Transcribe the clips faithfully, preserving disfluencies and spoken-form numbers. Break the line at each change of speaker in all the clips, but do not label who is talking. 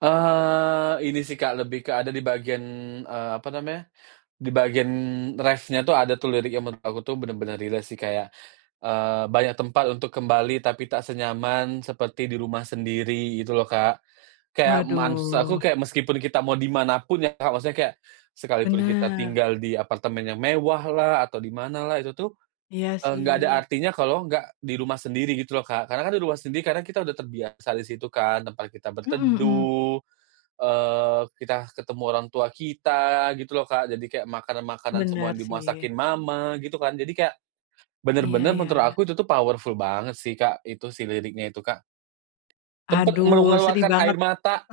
Eee, ini sih, Kak, lebih ke ada di bagian, eee, apa namanya, di bagian reff-nya tuh ada tuh lirik yang menurut aku tuh bener-bener relate sih kayak, eee, "Banyak tempat untuk kembali, tapi tak senyaman seperti di rumah sendiri." Gitu loh Kak. Kayak maksud aku
Waduh.
kayak meskipun kita mau di mana pun ya, Kak, maksudnya kayak sekalipun kita
Bener.
tinggal di apartemen yang mewahlah, atau di manalah, itu tuh,
Iya
eee, enggak ada
sih.
artinya kalau enggak di rumah sendiri gitu loh, Kak, karena kan di rumah sendiri, karena kita udah terbiasa di situ kan, tempat kita
Mhm mhm.
berteduh, eee, kita ketemu orang tua kita, gitu loh, Kak, jadi kayak makanan-makanan semua
Bener
yang
sih.
dimasakin mama, gitu kan, jadi kayak
Iya
bener-bener
iya
menurut
iya.
aku itu tuh powerful banget sih, Kak, itu si liriknya itu, Kak. Sempat
Aduh sedih
mengeluarkan
banget.
air mata!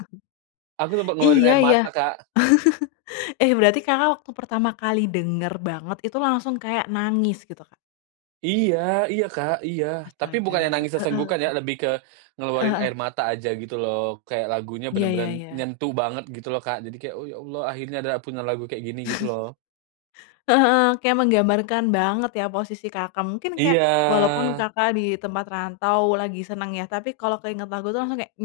Aku sempat ngeluarin
Iya
air
iya.
mata, Kak.
Eh, berarti Kakak waktu pertama kali denger banget itu langsung kayak nangis gitu, Kak?
Iya iya, Kak, iya, tapi
Astaga.
bukannya nangis
Heeh heeh. Heeh
sesenggukan ya,
heeh.
lebih ke
Heeh
ngeluarin
heeh
air mata aja gitu loh, kayak lagunya
Iya iya
bener-bener
iya.
nyentuh banget gitu loh, Kak, jadi kayak, "Oh, ya Allah akhirnya ada punya lagu kayak gini." Gitu loh.
Heeh heeh. Kayak menggambarkan banget ya posisi Kakak. Mungkin kayak
Iya.
walaupun Kakak di tempat rantau, lagi seneng ya, tapi kalau keinget lagu itu langsung kayak,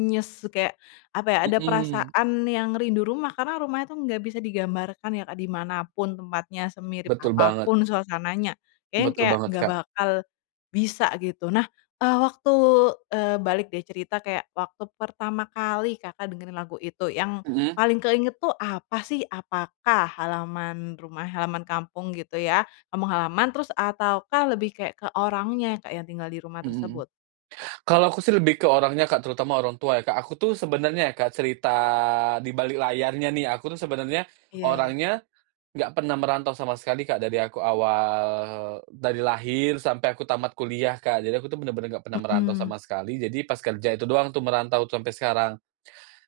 kayak, apa ya, ada
Mhm.
perasaan yang rindu rumah karena rumahnya tuh gak bisa digambarkan ya, Kak, di mana pun tempatnya, semirip
Betul
apa
banget.
pun suasananya. Kayaknya yang
Betul
kayak
banget,
gak
Kak.
bakal bisa gitu, nah, eee, waktu, eee, balik deh cerita kayak waktu pertama kali Kakak dengerin lagu itu, yang
Mhm.
paling keinget tuh apa sih? Apakah halaman rumah halaman kampung gitu ya, kampung halaman terus ataukah lebih kayak ke orangnya ya, Kak, yang tinggal di rumah
Mhm.
tersebut?
Kalau aku sih lebih ke orangnya, Kak, terutama orang tua ya, Kak. Aku tuh sebenarnya ya, Kak, cerita dibalik layarnya nih, aku tuh sebenarnya
Iya iya.
orangnya enggak pernah merantau sama sekali, Kak, dari aku awal dari lahir sampai aku tamat kuliah, Kak, jadi aku bener-bener enggak pernah merantau sama
Mhm.
sekali, jadi pas kerja itu doang tuh merantau sampai sekarang.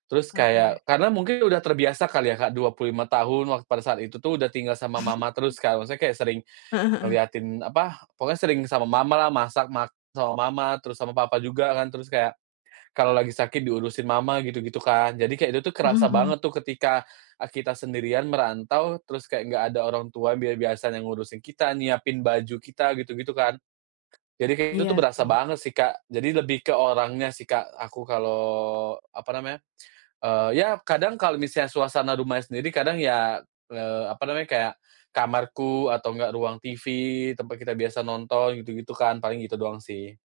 Terus
Oke.
kayak karena mungkin udah terbiasa kali ya, Kak dua puluh lima tahun wak pada saat itu tuh udah tinggal sama mama terus kan, maksudnya kayak sering
Heeh heeh.
ngeliatin, apa, pokoknya sering sama mamalah, masak mak sama mama, terus sama papa juga kan, terus kayak kalau lagi sakit diurusin mama gitu-gitu kan, jadi kayak itu tuh
Mhm
kerasa
mhm.
banget tuh ketika, eee, kita sendirian merantau, terus kayak enggak ada orang tua bia biasanya ngurusin kita, nyiapin baju kita gitu-gitu kan. Jadi kayak gitu tuh
Iya
berasa
sih.
banget sih, Kak, jadi lebih ke orangnya sih, Kak, aku kalau, apa namanya, eee, ya kadang kalau misalnya suasana rumahnya sendiri kadang ya, eee, apa namanya, kayak kamarku atau enggak ruang TV tempat kita biasa nonton gitu-gitu kan, paling gitu doang sih.